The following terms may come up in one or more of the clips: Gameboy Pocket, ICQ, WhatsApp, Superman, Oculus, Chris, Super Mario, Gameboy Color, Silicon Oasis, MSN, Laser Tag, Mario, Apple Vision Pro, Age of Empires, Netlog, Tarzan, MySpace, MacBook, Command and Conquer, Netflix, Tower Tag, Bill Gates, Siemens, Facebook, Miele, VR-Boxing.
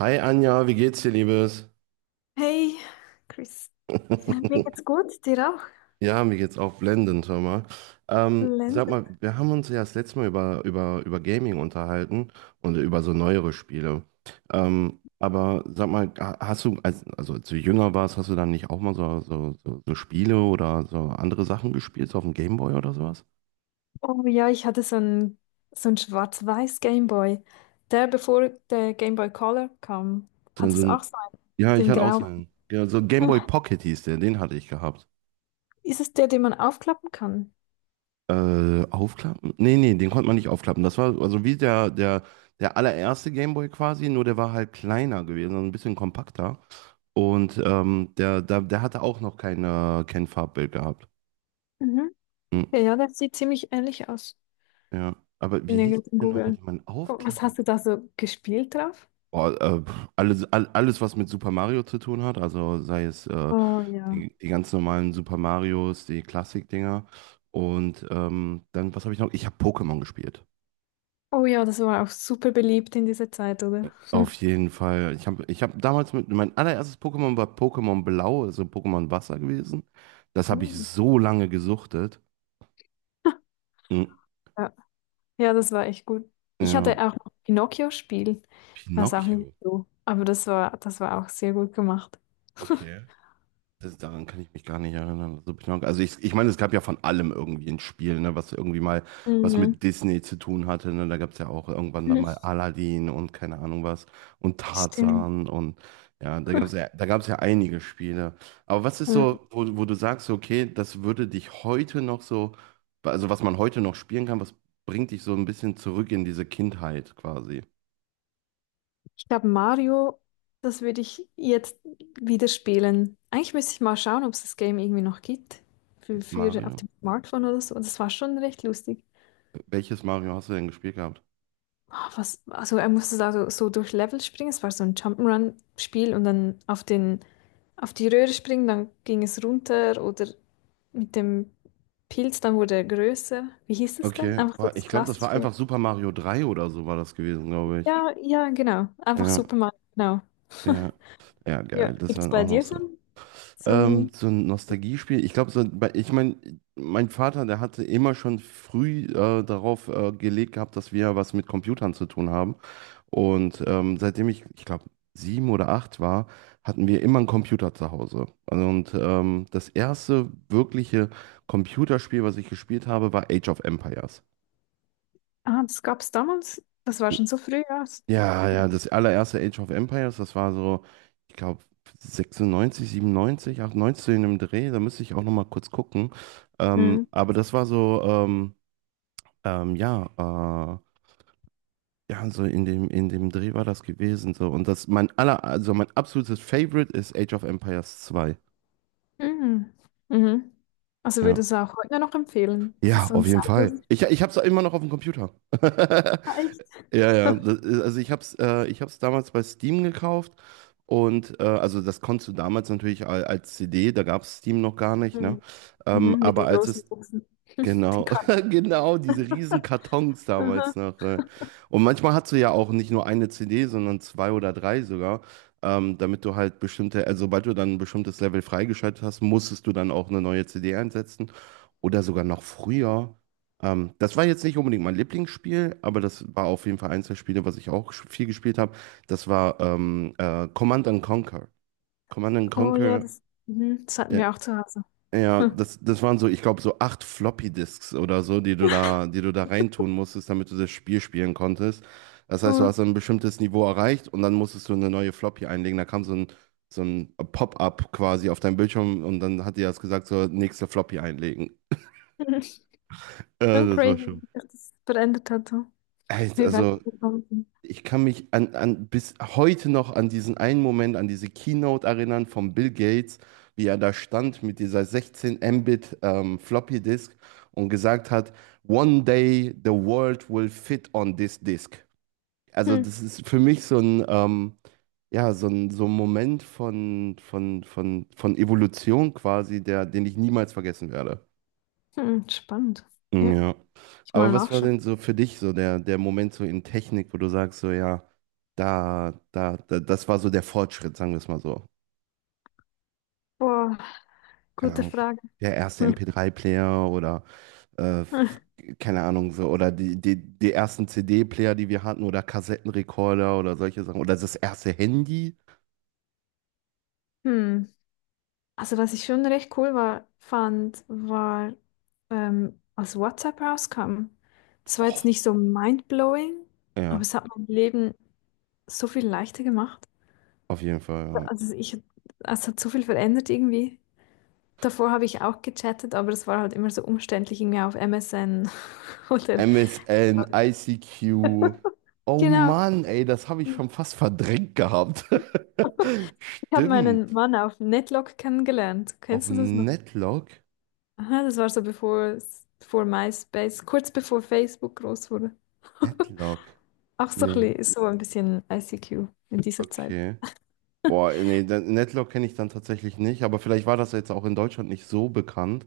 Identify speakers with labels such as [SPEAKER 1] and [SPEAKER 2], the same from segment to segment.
[SPEAKER 1] Hi Anja, wie geht's dir, Liebes?
[SPEAKER 2] Hey, Chris. Ja, mir geht's gut, dir auch?
[SPEAKER 1] Ja, mir geht's auch blendend, hör mal. Sag
[SPEAKER 2] Lenzen.
[SPEAKER 1] mal, wir haben uns ja das letzte Mal über Gaming unterhalten und über so neuere Spiele. Aber sag mal, hast du, also als du jünger warst, hast du dann nicht auch mal so Spiele oder so andere Sachen gespielt, so auf dem Gameboy oder sowas?
[SPEAKER 2] Oh ja, ich hatte so ein schwarz-weiß Gameboy. Der, bevor der Gameboy Color kam,
[SPEAKER 1] So,
[SPEAKER 2] hat
[SPEAKER 1] so
[SPEAKER 2] es auch
[SPEAKER 1] ein,
[SPEAKER 2] so einen,
[SPEAKER 1] ja, ich
[SPEAKER 2] den
[SPEAKER 1] hatte auch
[SPEAKER 2] grau.
[SPEAKER 1] so einen, ja, so ein Gameboy Pocket hieß der, den hatte ich gehabt.
[SPEAKER 2] Ist es der, den man aufklappen kann?
[SPEAKER 1] Aufklappen? Nee, den konnte man nicht aufklappen. Das war also wie der allererste Gameboy quasi, nur der war halt kleiner gewesen, also ein bisschen kompakter. Und der hatte auch noch kein Farbbild gehabt.
[SPEAKER 2] Mhm.
[SPEAKER 1] Hm,
[SPEAKER 2] Ja, ja, der sieht ziemlich ähnlich aus.
[SPEAKER 1] ja. Aber wie
[SPEAKER 2] Bin
[SPEAKER 1] hieß
[SPEAKER 2] irgendwie
[SPEAKER 1] denn nochmal, die
[SPEAKER 2] googeln.
[SPEAKER 1] man
[SPEAKER 2] Oh, was
[SPEAKER 1] aufklappen?
[SPEAKER 2] hast du da so gespielt drauf?
[SPEAKER 1] Boah, alles, was mit Super Mario zu tun hat, also sei es
[SPEAKER 2] Oh ja.
[SPEAKER 1] die ganz normalen Super Marios, die Klassik-Dinger. Und dann, was habe ich noch? Ich habe Pokémon gespielt.
[SPEAKER 2] Oh ja, das war auch super beliebt in dieser Zeit, oder?
[SPEAKER 1] Auf jeden Fall. Ich hab damals mit, mein allererstes Pokémon war Pokémon Blau, also Pokémon Wasser gewesen. Das habe ich
[SPEAKER 2] Hm.
[SPEAKER 1] so lange gesuchtet. Mm,
[SPEAKER 2] Ja, ja, das war echt gut. Ich hatte
[SPEAKER 1] ja.
[SPEAKER 2] auch noch ein Pinocchio-Spiel. Ich weiß auch nicht
[SPEAKER 1] Pinocchio.
[SPEAKER 2] so. Aber das war auch sehr gut gemacht.
[SPEAKER 1] Okay. Das, daran kann ich mich gar nicht erinnern. Also, also ich meine, es gab ja von allem irgendwie ein Spiel, ne, was irgendwie mal was
[SPEAKER 2] Mhm.
[SPEAKER 1] mit Disney zu tun hatte. Ne? Da gab es ja auch irgendwann dann
[SPEAKER 2] Mhm.
[SPEAKER 1] mal Aladdin und keine Ahnung was und
[SPEAKER 2] Stimmt.
[SPEAKER 1] Tarzan und ja, da gab es ja einige Spiele. Aber was ist
[SPEAKER 2] Mhm.
[SPEAKER 1] so, wo du sagst, so, okay, das würde dich heute noch so, also was man heute noch spielen kann, was bringt dich so ein bisschen zurück in diese Kindheit quasi?
[SPEAKER 2] Ich glaube, Mario, das würde ich jetzt wieder spielen. Eigentlich müsste ich mal schauen, ob es das Game irgendwie noch gibt. Für auf
[SPEAKER 1] Mario?
[SPEAKER 2] dem Smartphone oder so. Das war schon recht lustig.
[SPEAKER 1] Welches Mario hast du denn gespielt gehabt?
[SPEAKER 2] Ah, was, also er musste da so durch Level springen. Es war so ein Jump'n'Run-Spiel und dann auf die Röhre springen, dann ging es runter oder mit dem Pilz, dann wurde er größer. Wie hieß es denn?
[SPEAKER 1] Okay,
[SPEAKER 2] Einfach so
[SPEAKER 1] boah,
[SPEAKER 2] das
[SPEAKER 1] ich glaube, das war
[SPEAKER 2] klassische.
[SPEAKER 1] einfach Super Mario 3 oder so war das gewesen, glaube ich.
[SPEAKER 2] Ja, ja, genau. Einfach
[SPEAKER 1] Ja,
[SPEAKER 2] Superman, genau.
[SPEAKER 1] ja. Ja,
[SPEAKER 2] Ja.
[SPEAKER 1] geil, das
[SPEAKER 2] Gibt es
[SPEAKER 1] war
[SPEAKER 2] bei
[SPEAKER 1] auch noch
[SPEAKER 2] dir so
[SPEAKER 1] so.
[SPEAKER 2] ein, so
[SPEAKER 1] Ähm,
[SPEAKER 2] ein...
[SPEAKER 1] so ein Nostalgiespiel. Ich glaube, so, ich meine, mein Vater, der hatte immer schon früh darauf gelegt gehabt, dass wir was mit Computern zu tun haben. Und seitdem ich glaube, sieben oder acht war, hatten wir immer einen Computer zu Hause. Und das erste wirkliche Computerspiel, was ich gespielt habe, war Age of Empires.
[SPEAKER 2] Ah, das gab es damals. Das war schon so früh, ja.
[SPEAKER 1] Ja, ja, das allererste Age of Empires, das war so, ich glaube, 96, 97, 98 in dem Dreh, da müsste ich auch nochmal kurz gucken.
[SPEAKER 2] Mhm.
[SPEAKER 1] Aber das war so, ja, ja, so in in dem Dreh war das gewesen. So. Und das mein aller, also mein absolutes Favorite ist Age of Empires 2.
[SPEAKER 2] Mhm. Mhm. Also
[SPEAKER 1] Ja.
[SPEAKER 2] würdest du auch heute noch empfehlen? Das ist
[SPEAKER 1] Ja,
[SPEAKER 2] so ein
[SPEAKER 1] auf jeden Fall.
[SPEAKER 2] zeitloses.
[SPEAKER 1] Ich hab's immer noch auf dem Computer.
[SPEAKER 2] Ah, echt?
[SPEAKER 1] Ja, ja. Also ich hab's damals bei Steam gekauft und also das konntest du damals natürlich als CD, da gab's Steam noch gar nicht, ne?
[SPEAKER 2] Mhm. Mhm. Mit
[SPEAKER 1] Aber
[SPEAKER 2] den
[SPEAKER 1] als
[SPEAKER 2] großen
[SPEAKER 1] es.
[SPEAKER 2] Buchsen, den
[SPEAKER 1] Genau,
[SPEAKER 2] Karten.
[SPEAKER 1] genau, diese riesen Kartons
[SPEAKER 2] Aha.
[SPEAKER 1] damals noch. Und manchmal hast du ja auch nicht nur eine CD, sondern zwei oder drei sogar, damit du halt bestimmte, also sobald du dann ein bestimmtes Level freigeschaltet hast, musstest du dann auch eine neue CD einsetzen oder sogar noch früher. Das war jetzt nicht unbedingt mein Lieblingsspiel, aber das war auf jeden Fall eins der Spiele, was ich auch viel gespielt habe. Das war Command and Conquer. Command and
[SPEAKER 2] Oh ja,
[SPEAKER 1] Conquer,
[SPEAKER 2] das, mhm. Das hatten
[SPEAKER 1] ja.
[SPEAKER 2] wir auch zu Hause.
[SPEAKER 1] Ja, das waren so, ich glaube, so acht Floppy-Disks oder so, die du da reintun musstest, damit du das Spiel spielen konntest. Das heißt, du
[SPEAKER 2] Oh.
[SPEAKER 1] hast ein bestimmtes Niveau erreicht und dann musstest du eine neue Floppy einlegen. Da kam so ein Pop-up quasi auf deinem Bildschirm und dann hat dir das gesagt, so nächste Floppy einlegen. Ja,
[SPEAKER 2] Schon
[SPEAKER 1] das war
[SPEAKER 2] crazy,
[SPEAKER 1] schon.
[SPEAKER 2] dass das verändert hat, so.
[SPEAKER 1] Echt,
[SPEAKER 2] Wie
[SPEAKER 1] also
[SPEAKER 2] weitergekommen sind.
[SPEAKER 1] ich kann mich bis heute noch an diesen einen Moment, an diese Keynote erinnern von Bill Gates, wie er da stand mit dieser 16 Mbit Floppy Disk und gesagt hat, "One day the world will fit on this disk." Also
[SPEAKER 2] Hm.
[SPEAKER 1] das ist für mich so ein, ja, so ein Moment von, von Evolution quasi, der, den ich niemals vergessen werde.
[SPEAKER 2] Hm, spannend. Ja,
[SPEAKER 1] Ja.
[SPEAKER 2] ich
[SPEAKER 1] Aber
[SPEAKER 2] mal
[SPEAKER 1] was war
[SPEAKER 2] nachschauen.
[SPEAKER 1] denn so für dich so der Moment so in Technik, wo du sagst, so ja, das war so der Fortschritt, sagen wir es mal so.
[SPEAKER 2] Boah,
[SPEAKER 1] Keine
[SPEAKER 2] gute
[SPEAKER 1] Ahnung,
[SPEAKER 2] Frage.
[SPEAKER 1] der erste MP3-Player oder äh,
[SPEAKER 2] Hm.
[SPEAKER 1] f- keine Ahnung so, oder die ersten CD-Player, die wir hatten, oder Kassettenrekorder oder solche Sachen. Oder das erste Handy.
[SPEAKER 2] Hm. Also, was ich schon recht cool war, fand, war, als WhatsApp rauskam. Es war jetzt
[SPEAKER 1] Oh,
[SPEAKER 2] nicht so mindblowing, aber
[SPEAKER 1] ja,
[SPEAKER 2] es hat mein Leben so viel leichter gemacht.
[SPEAKER 1] auf jeden Fall. Ja.
[SPEAKER 2] Also, es hat so viel verändert irgendwie. Davor habe ich auch gechattet, aber es war halt immer so umständlich, irgendwie auf MSN oder.
[SPEAKER 1] MSN, ICQ. Oh
[SPEAKER 2] Genau.
[SPEAKER 1] Mann, ey, das habe ich
[SPEAKER 2] Ich
[SPEAKER 1] schon fast verdrängt gehabt.
[SPEAKER 2] habe meinen
[SPEAKER 1] Stimmt.
[SPEAKER 2] Mann auf Netlog kennengelernt.
[SPEAKER 1] Auf
[SPEAKER 2] Kennst du das noch?
[SPEAKER 1] Netlog?
[SPEAKER 2] Aha, das war so bevor, vor MySpace, kurz bevor Facebook groß wurde.
[SPEAKER 1] Netlog.
[SPEAKER 2] Auch so ein
[SPEAKER 1] Nee.
[SPEAKER 2] bisschen, so ein bisschen ICQ in dieser Zeit.
[SPEAKER 1] Okay. Boah, nee, Netlog kenne ich dann tatsächlich nicht, aber vielleicht war das jetzt auch in Deutschland nicht so bekannt.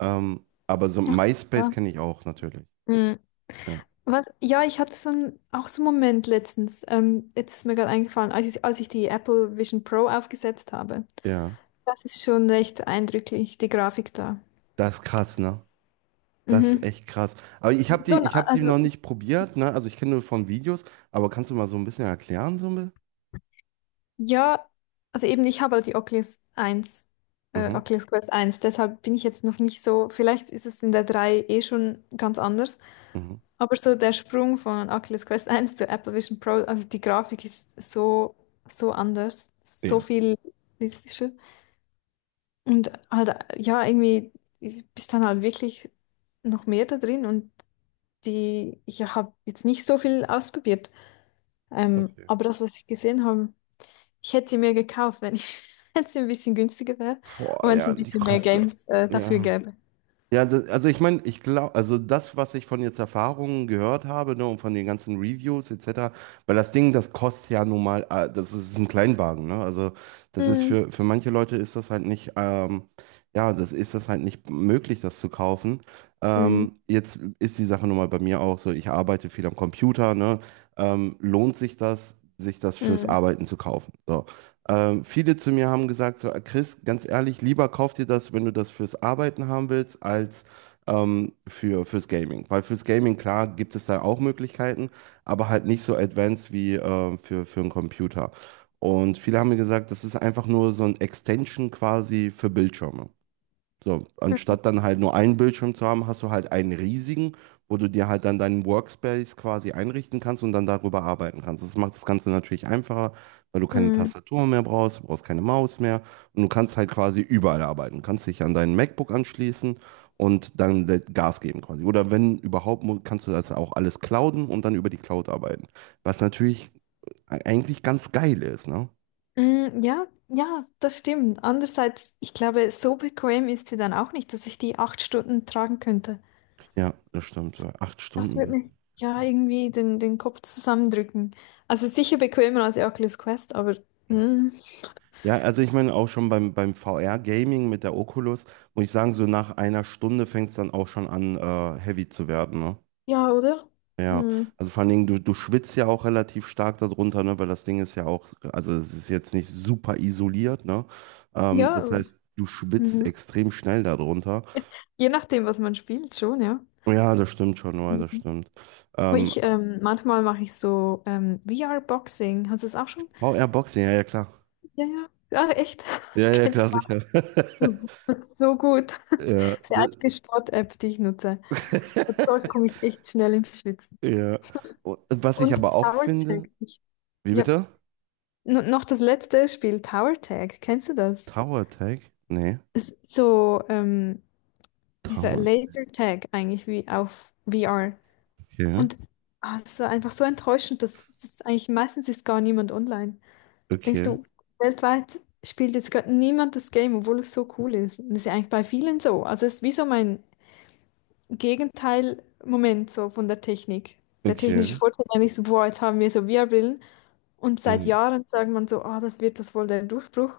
[SPEAKER 1] Aber so
[SPEAKER 2] Ach so,
[SPEAKER 1] MySpace
[SPEAKER 2] ja.
[SPEAKER 1] kenne ich auch natürlich.
[SPEAKER 2] Mhm.
[SPEAKER 1] Ja.
[SPEAKER 2] Was? Ja, ich hatte so einen, auch so einen Moment letztens. Jetzt ist mir gerade eingefallen, als ich die Apple Vision Pro aufgesetzt habe.
[SPEAKER 1] Ja.
[SPEAKER 2] Das ist schon recht eindrücklich, die Grafik da.
[SPEAKER 1] Das ist krass, ne? Das ist
[SPEAKER 2] Mhm.
[SPEAKER 1] echt krass. Aber ich habe die,
[SPEAKER 2] So,
[SPEAKER 1] ich hab die noch
[SPEAKER 2] also.
[SPEAKER 1] nicht probiert, ne? Also ich kenne nur von Videos, aber kannst du mal so ein bisschen erklären, so ein bisschen?
[SPEAKER 2] Ja, also eben, ich habe halt die Oculus 1,
[SPEAKER 1] Mhm.
[SPEAKER 2] Oculus Quest 1. Deshalb bin ich jetzt noch nicht so, vielleicht ist es in der 3 eh schon ganz anders,
[SPEAKER 1] Mhm.
[SPEAKER 2] aber so der Sprung von Oculus Quest 1 zu Apple Vision Pro, also die Grafik ist so, so anders, so
[SPEAKER 1] Ja.
[SPEAKER 2] viel realistischer und halt, ja, irgendwie bist dann halt wirklich noch mehr da drin und ich habe jetzt nicht so viel ausprobiert,
[SPEAKER 1] Okay.
[SPEAKER 2] aber das, was ich gesehen habe, ich hätte sie mir gekauft, wenn ich, wenn sie ein bisschen günstiger wäre
[SPEAKER 1] Boah,
[SPEAKER 2] und wenn es
[SPEAKER 1] ja,
[SPEAKER 2] ein
[SPEAKER 1] die
[SPEAKER 2] bisschen mehr
[SPEAKER 1] kostet.
[SPEAKER 2] Games dafür
[SPEAKER 1] Ja.
[SPEAKER 2] gäbe.
[SPEAKER 1] Ja, das, also ich glaube, also das, was ich von jetzt Erfahrungen gehört habe, ne, und von den ganzen Reviews etc., weil das Ding, das kostet ja nun mal, das ist ein Kleinwagen, ne? Also das ist
[SPEAKER 2] Mm,
[SPEAKER 1] für manche Leute ist das halt nicht, ja, das ist das halt nicht möglich, das zu kaufen.
[SPEAKER 2] mm,
[SPEAKER 1] Jetzt ist die Sache nun mal bei mir auch so, ich arbeite viel am Computer, ne? Lohnt sich sich das fürs
[SPEAKER 2] mm,
[SPEAKER 1] Arbeiten zu kaufen? So. Viele zu mir haben gesagt, so, Chris, ganz ehrlich, lieber kauf dir das, wenn du das fürs Arbeiten haben willst, als fürs Gaming. Weil fürs Gaming, klar, gibt es da auch Möglichkeiten, aber halt nicht so advanced wie für einen Computer. Und viele haben mir gesagt, das ist einfach nur so ein Extension quasi für Bildschirme. So, anstatt dann halt nur einen Bildschirm zu haben, hast du halt einen riesigen, wo du dir halt dann deinen Workspace quasi einrichten kannst und dann darüber arbeiten kannst. Das macht das Ganze natürlich einfacher, weil du keine
[SPEAKER 2] mm,
[SPEAKER 1] Tastatur mehr brauchst, du brauchst keine Maus mehr und du kannst halt quasi überall arbeiten. Du kannst dich an deinen MacBook anschließen und dann Gas geben quasi. Oder wenn überhaupt, kannst du das auch alles clouden und dann über die Cloud arbeiten. Was natürlich eigentlich ganz geil ist, ne?
[SPEAKER 2] mm, ja, ja, das stimmt. Andererseits, ich glaube, so bequem ist sie dann auch nicht, dass ich die 8 Stunden tragen könnte.
[SPEAKER 1] Ja, das stimmt. So Acht
[SPEAKER 2] Das wird
[SPEAKER 1] Stunden.
[SPEAKER 2] mir ja irgendwie den Kopf zusammendrücken. Also sicher bequemer als die Oculus Quest, aber mm,
[SPEAKER 1] Ja, also ich meine auch schon beim VR-Gaming mit der Oculus, muss ich sagen, so nach einer Stunde fängt es dann auch schon an, heavy zu werden, ne?
[SPEAKER 2] ja, oder?
[SPEAKER 1] Ja,
[SPEAKER 2] Mm,
[SPEAKER 1] also vor allen Dingen, du schwitzt ja auch relativ stark darunter, ne? Weil das Ding ist ja auch, also es ist jetzt nicht super isoliert, ne?
[SPEAKER 2] ja,
[SPEAKER 1] Das heißt, du schwitzt
[SPEAKER 2] mhm.
[SPEAKER 1] extrem schnell darunter.
[SPEAKER 2] Je nachdem, was man spielt, schon, ja.
[SPEAKER 1] Ja, das stimmt schon, ja, das stimmt.
[SPEAKER 2] Aber
[SPEAKER 1] Ähm,
[SPEAKER 2] manchmal mache ich so VR-Boxing. Hast du es auch schon?
[SPEAKER 1] VR-Boxing, ja, ja, klar.
[SPEAKER 2] Ja, ja. Ah, echt?
[SPEAKER 1] Ja, ja, klar,
[SPEAKER 2] Kennst
[SPEAKER 1] sicher.
[SPEAKER 2] so gut.
[SPEAKER 1] Ja,
[SPEAKER 2] Das ist die einzige Sport-App, die ich nutze. Und dort komme ich echt schnell ins Schwitzen.
[SPEAKER 1] Ja. Und was ich
[SPEAKER 2] Und
[SPEAKER 1] aber auch
[SPEAKER 2] Tower
[SPEAKER 1] finde.
[SPEAKER 2] Tag.
[SPEAKER 1] Wie
[SPEAKER 2] Ja,
[SPEAKER 1] bitte?
[SPEAKER 2] N noch das letzte Spiel, Tower Tag. Kennst du das?
[SPEAKER 1] Tower Attack? Nee.
[SPEAKER 2] Es ist so, wie sagt,
[SPEAKER 1] Tower.
[SPEAKER 2] Laser Tag eigentlich, wie auf VR.
[SPEAKER 1] Okay.
[SPEAKER 2] Und ah, es ist so einfach so enttäuschend, dass eigentlich meistens ist gar niemand online. Denkst
[SPEAKER 1] Okay.
[SPEAKER 2] du, weltweit spielt jetzt gerade niemand das Game, obwohl es so cool ist? Und das ist ja eigentlich bei vielen so. Also es ist wie so mein Gegenteil-Moment so von der Technik. Der technische
[SPEAKER 1] Okay.
[SPEAKER 2] Fortschritt ist eigentlich so, boah, jetzt haben wir so VR-Brillen. Und seit
[SPEAKER 1] Mhm.
[SPEAKER 2] Jahren sagt man so, ah, das wird das wohl der Durchbruch.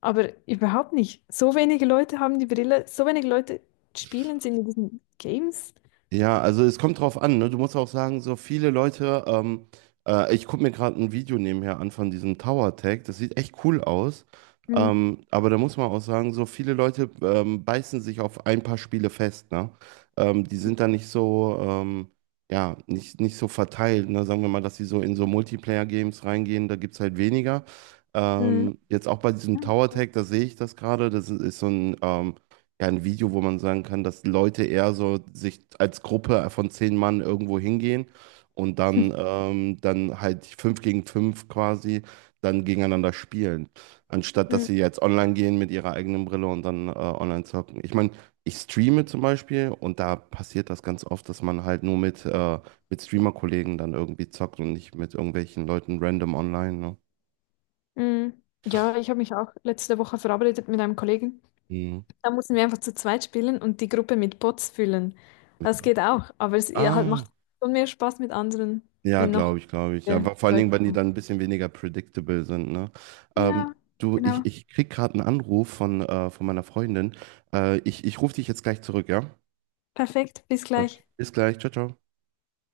[SPEAKER 2] Aber überhaupt nicht. So wenige Leute haben die Brille, so wenige Leute spielen sie in diesen Games.
[SPEAKER 1] Ja, also es kommt drauf an, ne? Du musst auch sagen, so viele Leute, ich gucke mir gerade ein Video nebenher an von diesem Tower Tag, das sieht echt cool aus.
[SPEAKER 2] Mhm.
[SPEAKER 1] Aber da muss man auch sagen, so viele Leute beißen sich auf ein paar Spiele fest, ne? Die sind da nicht so, ja, nicht so verteilt, ne? Sagen wir mal, dass sie so in so Multiplayer-Games reingehen, da gibt es halt weniger.
[SPEAKER 2] Mhm.
[SPEAKER 1] Jetzt auch bei diesem
[SPEAKER 2] Ja,
[SPEAKER 1] Tower
[SPEAKER 2] stimmt.
[SPEAKER 1] Tag, da sehe ich das gerade, das ist so ein kein Video, wo man sagen kann, dass Leute eher so sich als Gruppe von 10 Mann irgendwo hingehen und dann, dann halt fünf gegen fünf quasi dann gegeneinander spielen. Anstatt dass
[SPEAKER 2] Mhm.
[SPEAKER 1] sie jetzt online gehen mit ihrer eigenen Brille und dann online zocken. Ich meine, ich streame zum Beispiel und da passiert das ganz oft, dass man halt nur mit Streamer-Kollegen dann irgendwie zockt und nicht mit irgendwelchen Leuten random online. Ne?
[SPEAKER 2] Mhm. Ja, ich habe mich auch letzte Woche verabredet mit einem Kollegen.
[SPEAKER 1] Mhm.
[SPEAKER 2] Da müssen wir einfach zu zweit spielen und die Gruppe mit Bots füllen.
[SPEAKER 1] Mit,
[SPEAKER 2] Das geht auch, aber es ihr halt
[SPEAKER 1] ah.
[SPEAKER 2] macht schon mehr Spaß mit anderen,
[SPEAKER 1] Ja,
[SPEAKER 2] wenn noch
[SPEAKER 1] glaube ich, glaube ich. Ja, vor allen
[SPEAKER 2] Leute
[SPEAKER 1] Dingen, wenn die
[SPEAKER 2] kommen.
[SPEAKER 1] dann ein bisschen weniger predictable sind, ne? Ähm,
[SPEAKER 2] Ja,
[SPEAKER 1] du,
[SPEAKER 2] genau.
[SPEAKER 1] ich krieg gerade einen Anruf von meiner Freundin. Ich rufe dich jetzt gleich zurück, ja?
[SPEAKER 2] Perfekt, bis
[SPEAKER 1] Okay.
[SPEAKER 2] gleich.
[SPEAKER 1] Bis gleich. Ciao, ciao.